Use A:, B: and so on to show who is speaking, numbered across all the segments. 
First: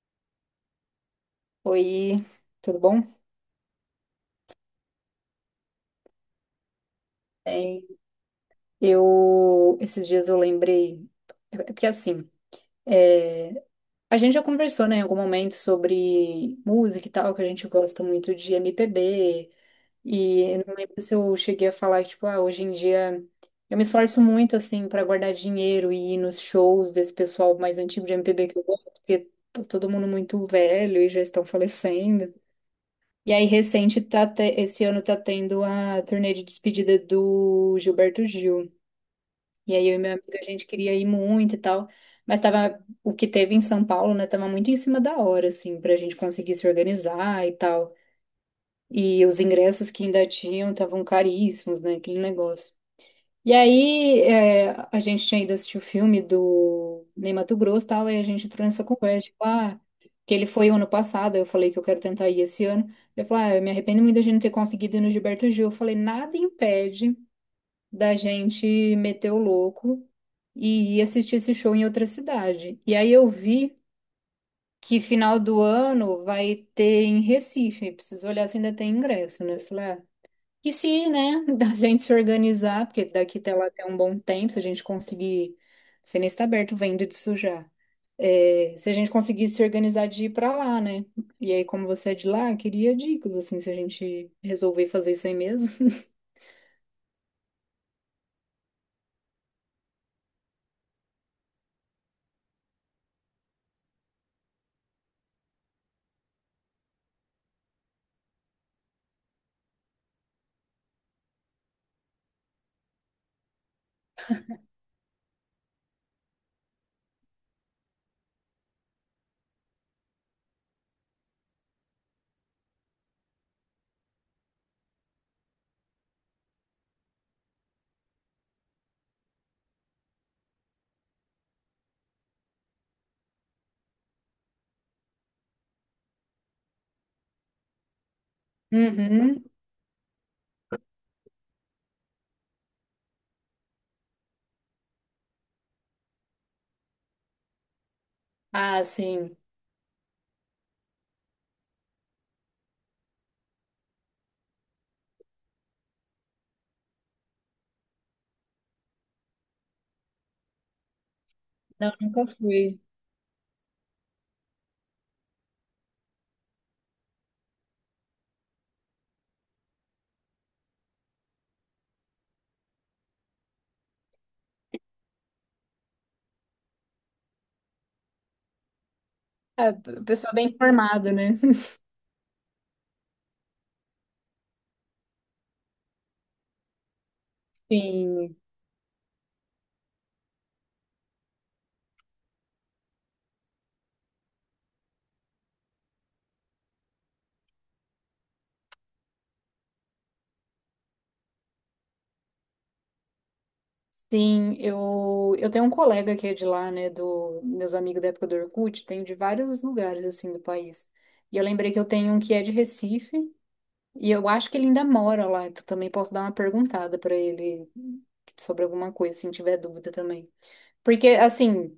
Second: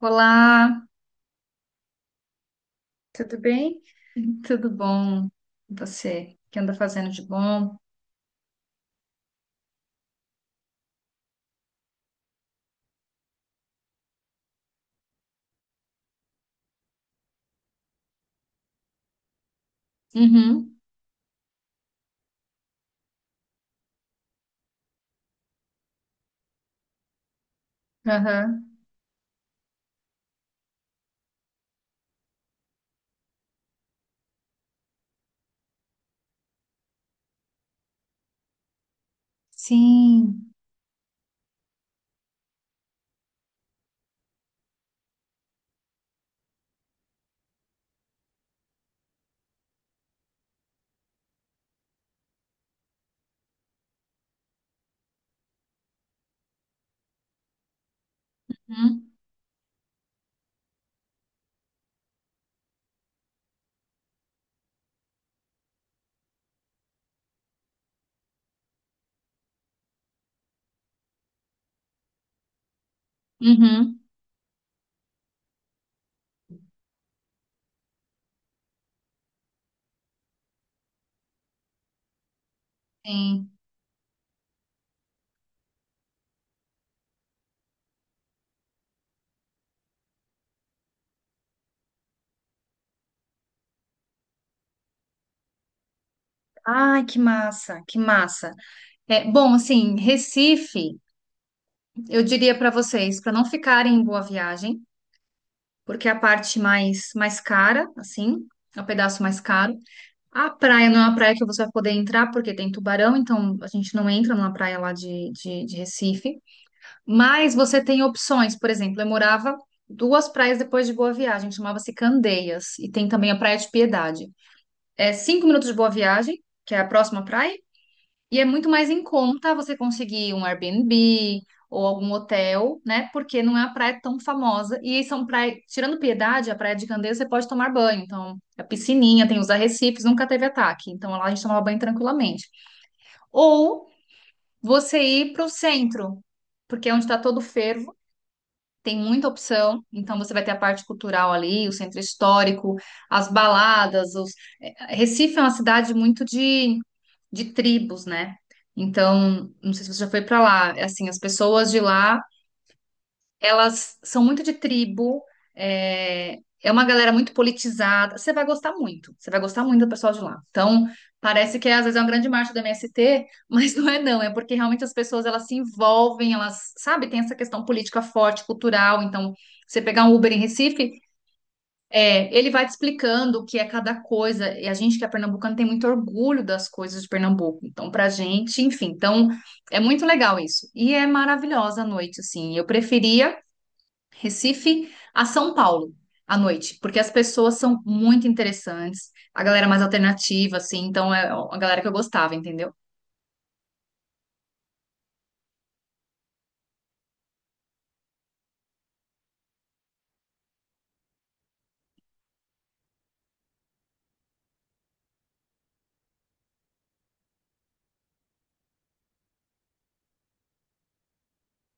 A: Olá,
B: Oi, tudo bom?
A: tudo bem? Uhum. Tudo bom? E você, o que anda fazendo de bom?
B: Bem, eu esses dias eu lembrei, é porque assim, é, a gente já conversou, né, em algum momento sobre música e tal, que a gente gosta muito de MPB, e eu não
A: Uhum,
B: lembro se eu cheguei a falar, tipo, ah, hoje em dia eu me esforço muito, assim, pra guardar dinheiro e ir nos shows desse pessoal mais antigo de MPB que eu
A: aham,
B: gosto, porque tá todo mundo muito velho e já estão falecendo. E aí, recente, esse ano tá tendo a turnê de despedida do Gilberto Gil. E aí, eu e meu amigo, a
A: sim,
B: gente queria ir muito e tal. Mas tava, o que teve em São Paulo, né, tava muito em cima da hora, assim, pra gente conseguir se organizar e tal. E os ingressos que ainda tinham estavam caríssimos, né, aquele negócio. E aí, é, a gente tinha ido assistir o filme do Ney Matogrosso e tal, aí a gente entrou nessa
A: uhum,
B: conversa, tipo, ah, que ele foi o ano passado, eu falei que eu quero tentar ir esse ano. Ele falou, ah, eu me arrependo muito da gente não ter conseguido ir no Gilberto Gil. Eu falei, nada impede da gente meter o louco e ir assistir esse show em outra cidade. E aí eu vi
A: uhum,
B: que final do ano vai ter em Recife, preciso olhar se ainda tem ingresso, né? Eu falei, ah, e se, né, da gente se organizar, porque daqui
A: sim.
B: até lá tem um bom tempo, se a gente conseguir, não sei nem se tá aberto venda disso já. É, se a gente conseguir se organizar de ir pra lá, né? E aí, como você é de lá, eu queria dicas, assim, se a gente resolver fazer isso aí mesmo.
A: Ai, que massa, que massa. Bom, Recife, eu diria para vocês, para não ficarem em Boa Viagem, porque é a parte mais cara, assim, é o pedaço mais caro. A praia não é uma praia que você vai poder entrar, porque tem tubarão, então a gente não entra numa praia lá de Recife. Mas você tem opções, por exemplo, eu morava duas praias depois de Boa Viagem, chamava-se Candeias, e tem também a Praia de Piedade. É cinco minutos de Boa Viagem, que é a próxima praia, e é muito mais em conta você conseguir um Airbnb ou algum hotel, né? Porque não é a praia tão famosa. E são praias, tirando Piedade, a Praia de Candeias você pode tomar banho. Então, a piscininha, tem
B: Uhum.
A: os arrecifes, nunca teve ataque. Então, lá a gente tomava banho tranquilamente. Ou você ir para o centro porque é onde está todo o fervo,
B: Ah,
A: tem muita
B: sim.
A: opção, então você vai ter a parte cultural ali, o centro histórico, as baladas, os... Recife é uma cidade muito de tribos, né? Então, não sei se você já foi para lá, é assim, as pessoas de
B: Não,
A: lá
B: nunca fui.
A: elas são muito de tribo, é uma galera muito politizada. Você vai gostar muito, você vai gostar muito do pessoal de lá. Então, parece que às vezes é uma grande marcha do MST, mas não é não, é porque realmente as pessoas elas se envolvem, elas, sabe, tem essa questão política forte, cultural. Então,
B: É,
A: você pegar um Uber
B: pessoa
A: em
B: bem
A: Recife,
B: informada, né?
A: ele vai te explicando o que é cada coisa. E a gente que é pernambucano tem muito orgulho das coisas de Pernambuco. Então, pra
B: Sim.
A: gente, enfim, então é muito legal isso. E é maravilhosa a noite, assim. Eu preferia Recife a São Paulo à noite, porque as pessoas são muito interessantes, a galera é mais alternativa, assim, então é a galera que eu gostava, entendeu?
B: Sim, eu tenho um colega que é de lá, né, do meus amigos da época do Orkut, tenho de vários lugares, assim, do país. E eu lembrei que eu tenho um que é de Recife, e eu acho que ele ainda mora lá, então também posso dar uma perguntada pra ele sobre alguma coisa, se tiver dúvida também. Porque, assim,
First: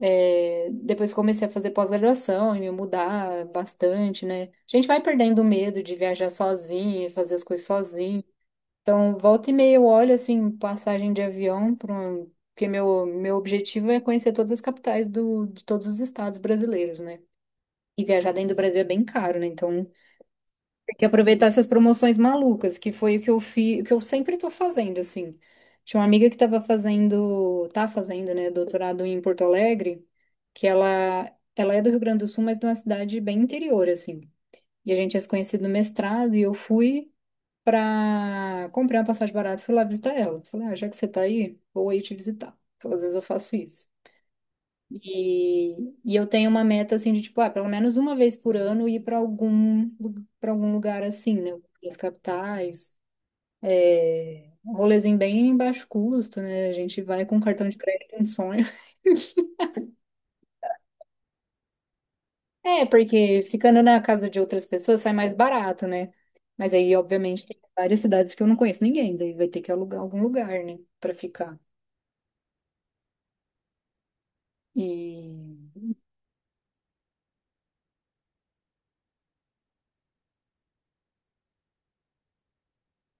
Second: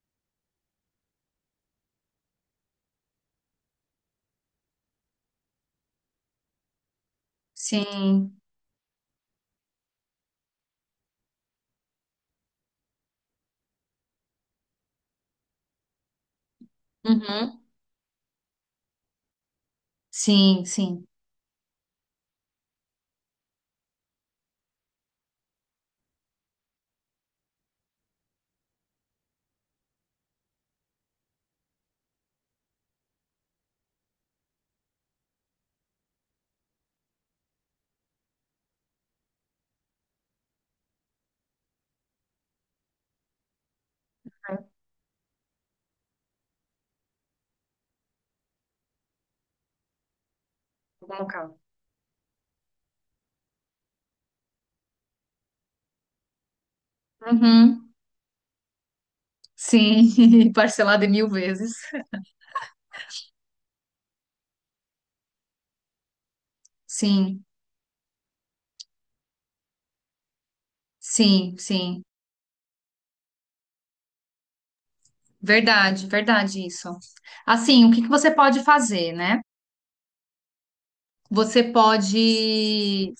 B: é, depois que comecei a fazer pós-graduação e me mudar bastante, né, a gente vai perdendo o medo de viajar sozinho, fazer as coisas sozinho.
A: Sim,
B: Então, volta e meia eu olho, assim, passagem de avião, porque meu objetivo é conhecer todas as capitais do, de todos os estados brasileiros, né?
A: uhum.
B: E viajar dentro do Brasil é bem caro, né? Então,
A: Sim,
B: tem que
A: sim.
B: aproveitar essas promoções malucas, que foi o que eu fiz, o que eu sempre tô fazendo, assim. Tinha uma amiga que tava fazendo, tá fazendo, né, doutorado em Porto Alegre, que ela é do Rio Grande do Sul, mas de uma cidade bem interior, assim. E a gente tinha se conhecido no mestrado, e eu fui pra comprar uma passagem barata, fui lá visitar ela. Falei, ah, já que você tá aí, vou aí te visitar. Então, às vezes eu faço isso. E eu tenho uma meta assim de tipo, ah, pelo menos uma vez por ano ir para algum lugar
A: Algum
B: assim, né?
A: local.
B: As capitais, é, um rolezinho bem baixo custo, né? A gente vai com cartão de
A: Uhum.
B: crédito, é um sonho.
A: Sim, parcelado em mil vezes.
B: É, porque ficando na casa de outras pessoas sai mais barato, né? Mas aí,
A: Sim,
B: obviamente, tem várias cidades que eu não conheço ninguém, daí vai ter que alugar algum lugar, né, para
A: sim,
B: ficar.
A: sim.
B: E...
A: Verdade, verdade isso. Assim, o que que você pode fazer, né? Você pode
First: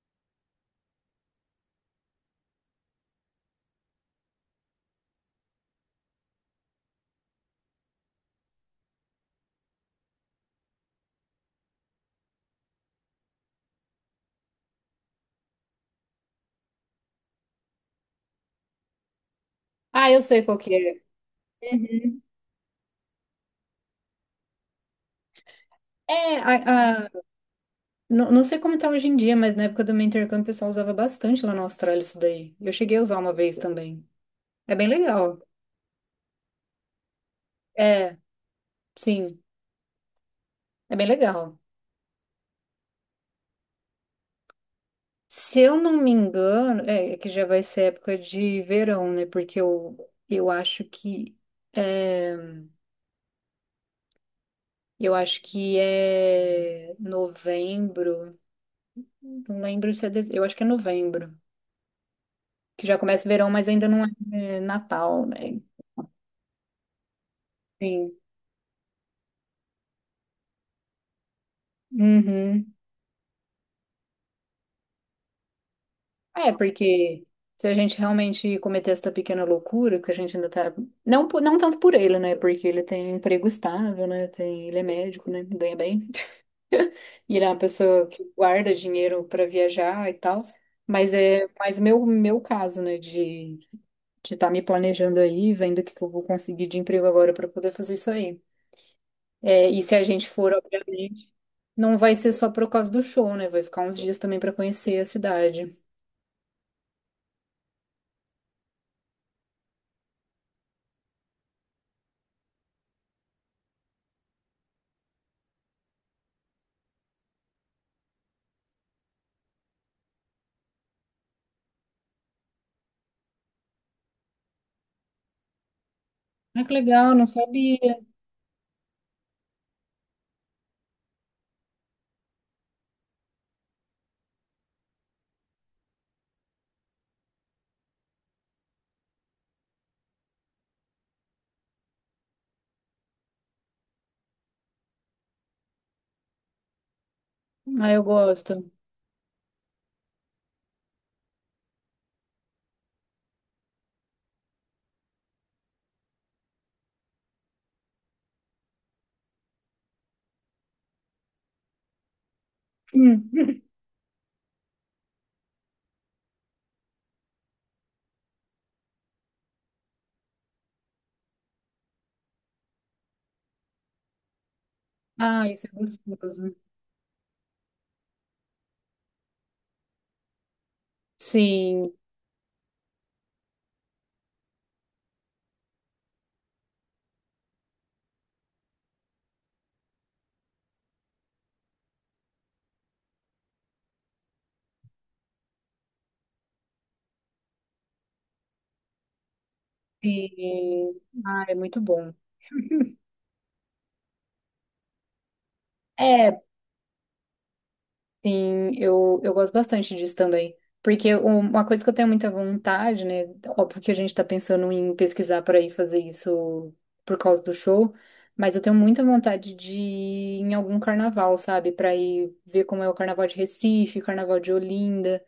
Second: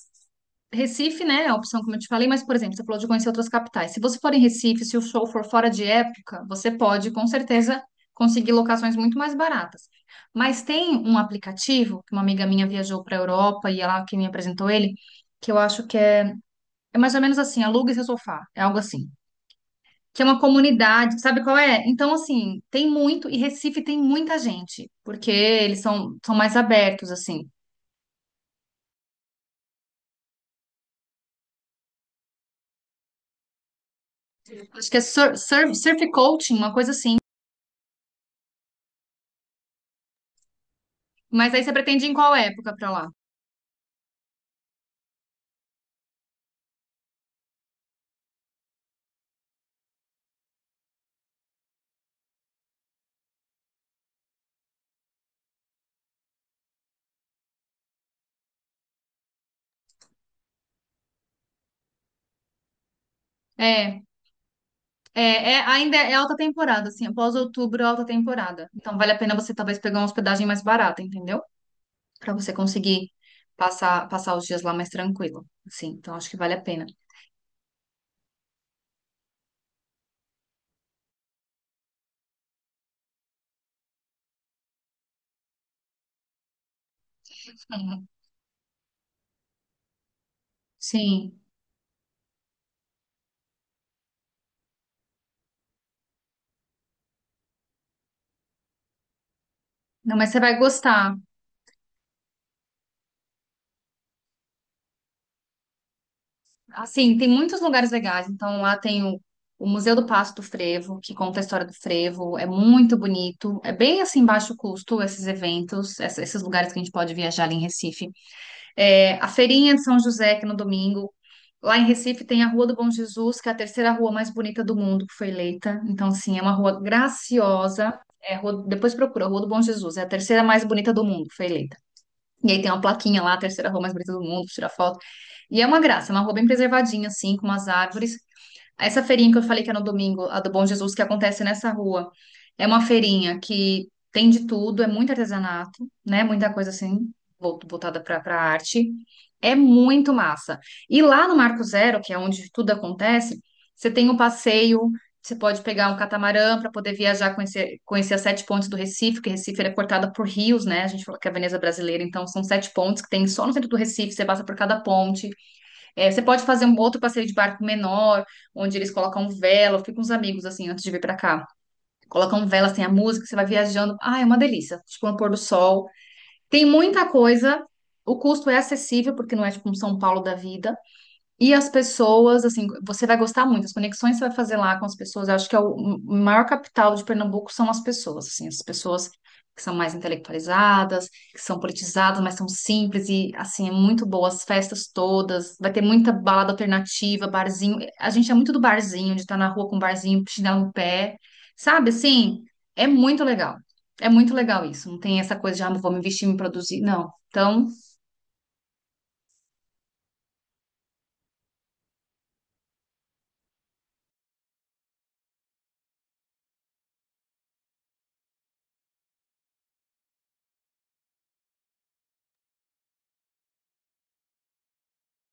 A: Recife, né, é a opção como eu te falei, mas, por exemplo, você falou de conhecer outras capitais. Se você for em Recife, se o show for fora de época, você pode, com certeza, conseguir locações muito mais baratas. Mas tem um aplicativo, que uma amiga minha viajou para a Europa e ela que me apresentou ele, que eu acho é mais ou menos assim, aluga seu sofá, é algo assim.
B: Ah, eu
A: Que é uma
B: sei qual que é.
A: comunidade, sabe qual é? Então,
B: Uhum.
A: assim, tem muito, e Recife tem muita gente, porque eles são
B: É,
A: mais abertos, assim.
B: não, não sei como tá hoje em dia, mas na época do meu intercâmbio o pessoal usava bastante lá na Austrália isso daí. Eu cheguei a usar uma vez também. É bem
A: Acho que é
B: legal.
A: surf coaching, uma coisa assim.
B: É, sim, é bem
A: Mas
B: legal.
A: aí você pretende ir em qual época pra lá?
B: Se eu não me engano, é que já vai ser época de verão, né? Porque eu acho que é, é novembro. Não lembro se é, dezembro. Eu acho que é novembro, que já começa verão, mas ainda
A: É,
B: não é Natal, né?
A: Ainda é alta temporada, assim, após outubro, é alta
B: Sim.
A: temporada. Então vale a pena você talvez pegar uma hospedagem mais barata, entendeu? Pra você
B: Uhum.
A: conseguir passar os dias lá mais tranquilo, assim. Então acho que vale
B: É,
A: a pena.
B: porque se a gente realmente cometer essa pequena loucura, que a gente ainda tá. Não, não tanto por ele, né? Porque ele tem emprego estável, né? Tem... Ele é médico, né? Ganha bem. E ele é uma
A: Uhum.
B: pessoa que guarda dinheiro para viajar e tal. Mas
A: Sim.
B: é mais meu caso, né? De estar me planejando aí, vendo o que que eu vou conseguir de emprego agora para poder fazer isso aí. É, e se a
A: Não, mas
B: gente
A: você
B: for,
A: vai gostar.
B: obviamente, não vai ser só por causa do show, né? Vai ficar uns dias também para conhecer a cidade.
A: Assim, tem muitos lugares legais. Então lá tem o Museu do Passo do Frevo, que conta a história do frevo, é muito bonito. É bem assim baixo custo esses eventos, esses lugares que a gente pode viajar ali em Recife. É, a feirinha de São José, que é no domingo. Lá em Recife tem a Rua do Bom Jesus, que é a terceira rua mais bonita do mundo, que foi eleita. Então, assim, é uma
B: Ah, que
A: rua
B: legal, não sabia.
A: graciosa. É, depois procura, Rua do Bom Jesus. É a terceira mais bonita do mundo, que foi eleita. E aí tem uma plaquinha lá, a terceira rua mais bonita do mundo, tira foto. E é uma graça, é uma rua bem preservadinha, assim, com umas árvores. Essa feirinha que eu falei que é no domingo, a do Bom Jesus, que acontece nessa rua, é uma feirinha que tem de tudo, é muito artesanato, né? Muita coisa assim,
B: Ah,
A: voltada
B: eu
A: para
B: gosto.
A: arte. É muito massa. E lá no Marco Zero, que é onde tudo acontece, você tem um passeio, você pode pegar um catamarã para poder viajar, conhecer as sete pontes do Recife, que Recife ele é cortada por rios, né? A gente fala que é a Veneza brasileira, então são sete pontes que tem
B: Hum.
A: só no centro do Recife, você passa por cada ponte. É, você pode fazer um outro passeio de barco menor, onde eles colocam vela. Eu fui com os amigos, assim, antes de vir pra cá. Colocam velas, tem a música, você vai viajando. Ah, é uma delícia. Tipo, no pôr do
B: Ah, isso é
A: sol.
B: gostoso.
A: Tem muita coisa. O custo é acessível, porque não é tipo um São Paulo da vida. E as
B: Sim,
A: pessoas, assim, você vai gostar muito. As conexões que você vai fazer lá com as pessoas, eu acho que é o maior capital de Pernambuco são as pessoas, assim, as pessoas que são mais intelectualizadas, que são politizadas, mas são simples e, assim, é muito boa. As festas todas, vai ter muita balada alternativa, barzinho. A gente é muito do barzinho, de estar na rua com um barzinho, chinelo no
B: sim.
A: pé,
B: Ah, é muito
A: sabe?
B: bom.
A: Assim, é muito legal. É muito legal isso. Não tem essa coisa de, ah, vou me vestir, me
B: É,
A: produzir. Não. Então,
B: sim, eu gosto bastante disso também. Porque uma coisa que eu tenho muita vontade, né? Óbvio que a gente tá pensando em pesquisar para ir fazer isso por causa do show, mas eu tenho muita vontade de ir em algum carnaval, sabe? Para ir ver como é o carnaval de Recife, o carnaval de Olinda.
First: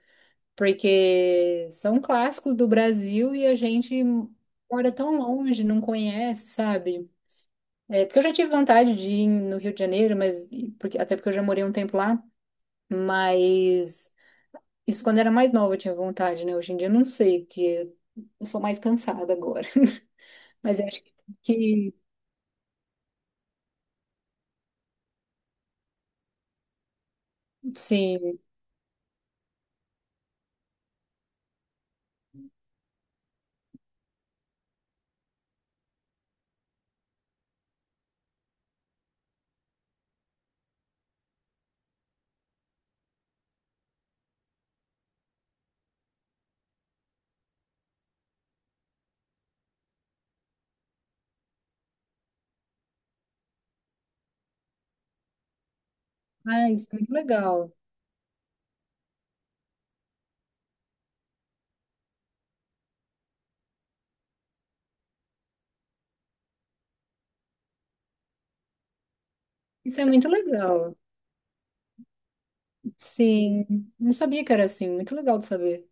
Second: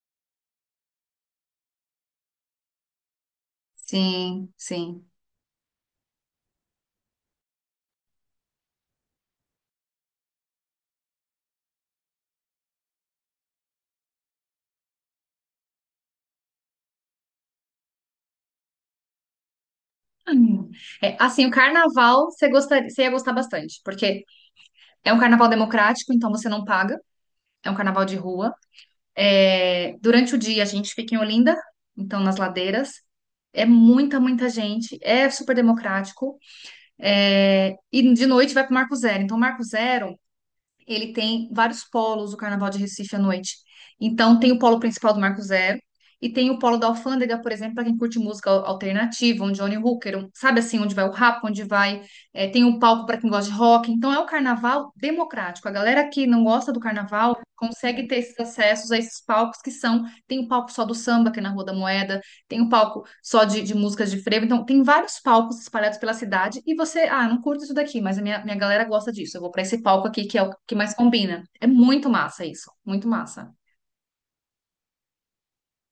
B: Porque são clássicos do Brasil e a gente
A: sim,
B: mora
A: sim.
B: tão longe, não conhece, sabe? É, porque eu já tive vontade de ir no Rio de Janeiro, mas porque, até porque eu já morei um tempo lá, mas isso quando era mais nova eu tinha vontade, né? Hoje em dia eu não sei, porque eu sou mais cansada agora.
A: Hum.
B: Mas eu acho que,
A: É, assim, o
B: que
A: carnaval você gostaria, você ia gostar bastante, porque é um carnaval democrático, então você não paga, é um carnaval de
B: sim.
A: rua. É, durante o dia a gente fica em Olinda, então nas ladeiras. É muita, muita gente, é super democrático. É, e de noite vai para o Marco Zero. Então, o Marco Zero ele tem vários polos, o Carnaval de Recife à noite. Então, tem o polo principal do Marco Zero e tem o polo da Alfândega, por exemplo, para quem curte música alternativa, um Johnny Hooker, um- sabe assim, onde vai o rap, onde vai. É, tem o palco para quem gosta de rock. Então, é o carnaval democrático. A galera que não
B: Ah,
A: gosta do
B: isso é muito
A: carnaval
B: legal.
A: consegue ter esses acessos a esses palcos que são. Tem o palco só do samba, que é na Rua da Moeda, tem um palco só de músicas de frevo. Então, tem vários palcos espalhados pela cidade e você, ah, não curto isso daqui, mas a minha galera gosta disso. Eu vou para esse
B: Isso é
A: palco aqui
B: muito
A: que é o que mais
B: legal.
A: combina. É muito massa isso, muito massa.
B: Sim, não sabia que era assim, muito legal de saber.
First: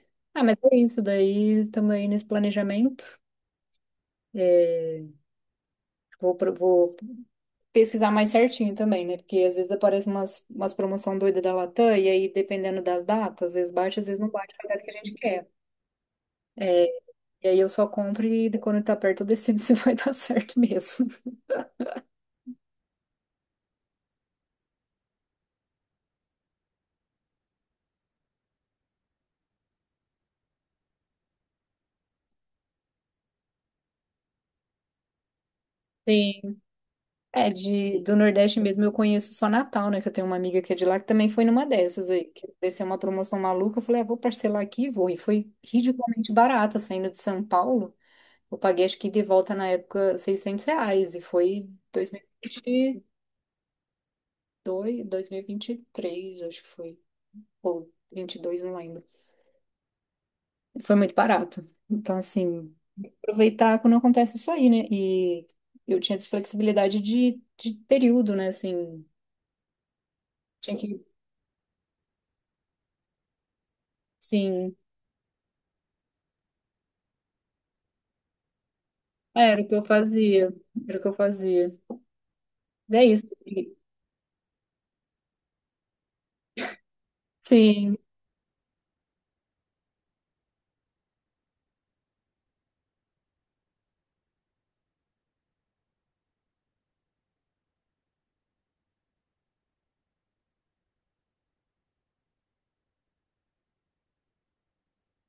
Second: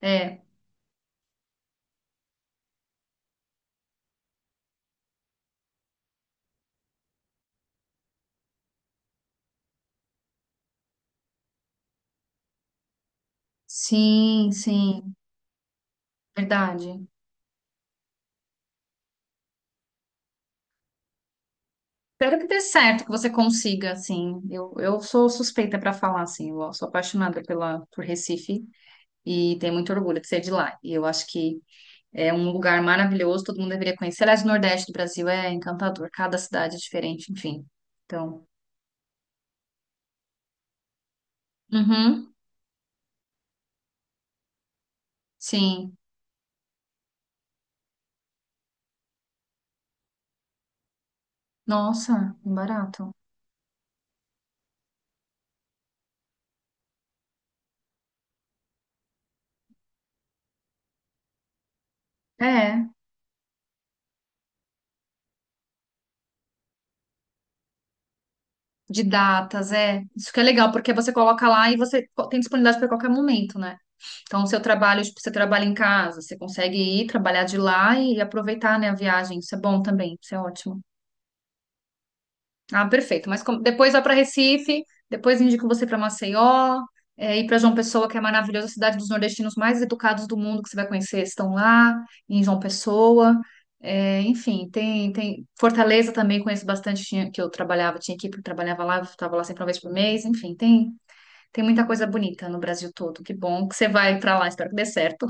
A: É,
B: Ah, mas é isso daí também nesse planejamento. É, vou pesquisar mais certinho também, né? Porque às vezes aparece umas promoção doida da Latam, e aí dependendo das datas, às vezes bate, às vezes não
A: sim,
B: bate com a data que a gente
A: sim,
B: quer. É,
A: verdade.
B: e aí eu só compro e quando tá perto eu decido se vai dar certo mesmo.
A: Espero que dê certo, que você consiga, assim. Eu sou suspeita para falar, assim. Eu sou apaixonada por Recife e tenho muito orgulho de ser de lá. E eu acho que é um lugar maravilhoso, todo mundo deveria conhecer. Aliás, o Nordeste do Brasil é encantador, cada
B: Sim,
A: cidade é diferente,
B: é,
A: enfim.
B: de, do
A: Então,
B: Nordeste mesmo eu conheço só Natal, né? Que eu tenho uma amiga que é de lá que também foi numa dessas aí.
A: uhum,
B: Que apareceu uma promoção maluca. Eu falei, ah, vou parcelar aqui e vou. E foi
A: sim.
B: ridiculamente barata saindo de São Paulo. Eu paguei, acho que de volta na época, 600 reais. E foi dois mil
A: Nossa,
B: e vinte e
A: barato.
B: dois mil e vinte 2022, três acho que foi. Ou 22 não lembro. Foi muito barato. Então, assim,
A: É,
B: aproveitar quando acontece isso aí, né? E eu tinha essa flexibilidade de período, né?
A: de
B: Assim,
A: datas, é. Isso que é legal,
B: tinha
A: porque
B: que.
A: você coloca lá e você tem disponibilidade para qualquer momento, né? Então, o seu
B: Sim,
A: trabalho, tipo, você trabalha em casa, você consegue ir trabalhar de lá e aproveitar, né, a viagem. Isso é
B: era o que
A: bom
B: eu
A: também, isso é
B: fazia.
A: ótimo.
B: Era o que eu fazia.
A: Ah,
B: É
A: perfeito.
B: isso.
A: Mas depois vai para Recife, depois indico você para Maceió, é, e para João
B: Sim.
A: Pessoa, que é maravilhosa, a cidade dos nordestinos mais educados do mundo que você vai conhecer, estão lá, em João Pessoa. É, enfim, tem, tem Fortaleza também, conheço bastante, que eu trabalhava, tinha equipe que trabalhava lá, eu estava lá sempre uma vez por mês. Enfim, tem, tem muita coisa bonita no Brasil todo. Que bom que você vai para lá, espero que dê certo.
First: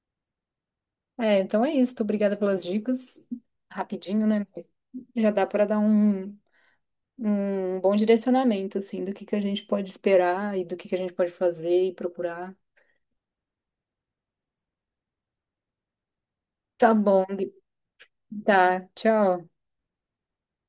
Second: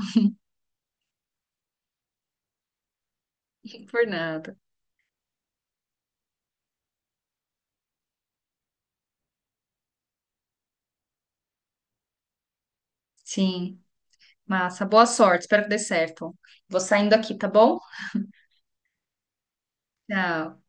B: É, então é isso. Tô obrigada pelas dicas.
A: Por
B: Rapidinho, né?
A: nada.
B: Já dá para dar um bom direcionamento, assim, do que a gente pode esperar e do que a gente pode fazer e procurar.
A: Sim, massa. Boa sorte, espero que dê certo. Vou
B: Tá
A: saindo
B: bom.
A: aqui, tá
B: Gui.
A: bom?
B: Tá. Tchau.
A: Tchau.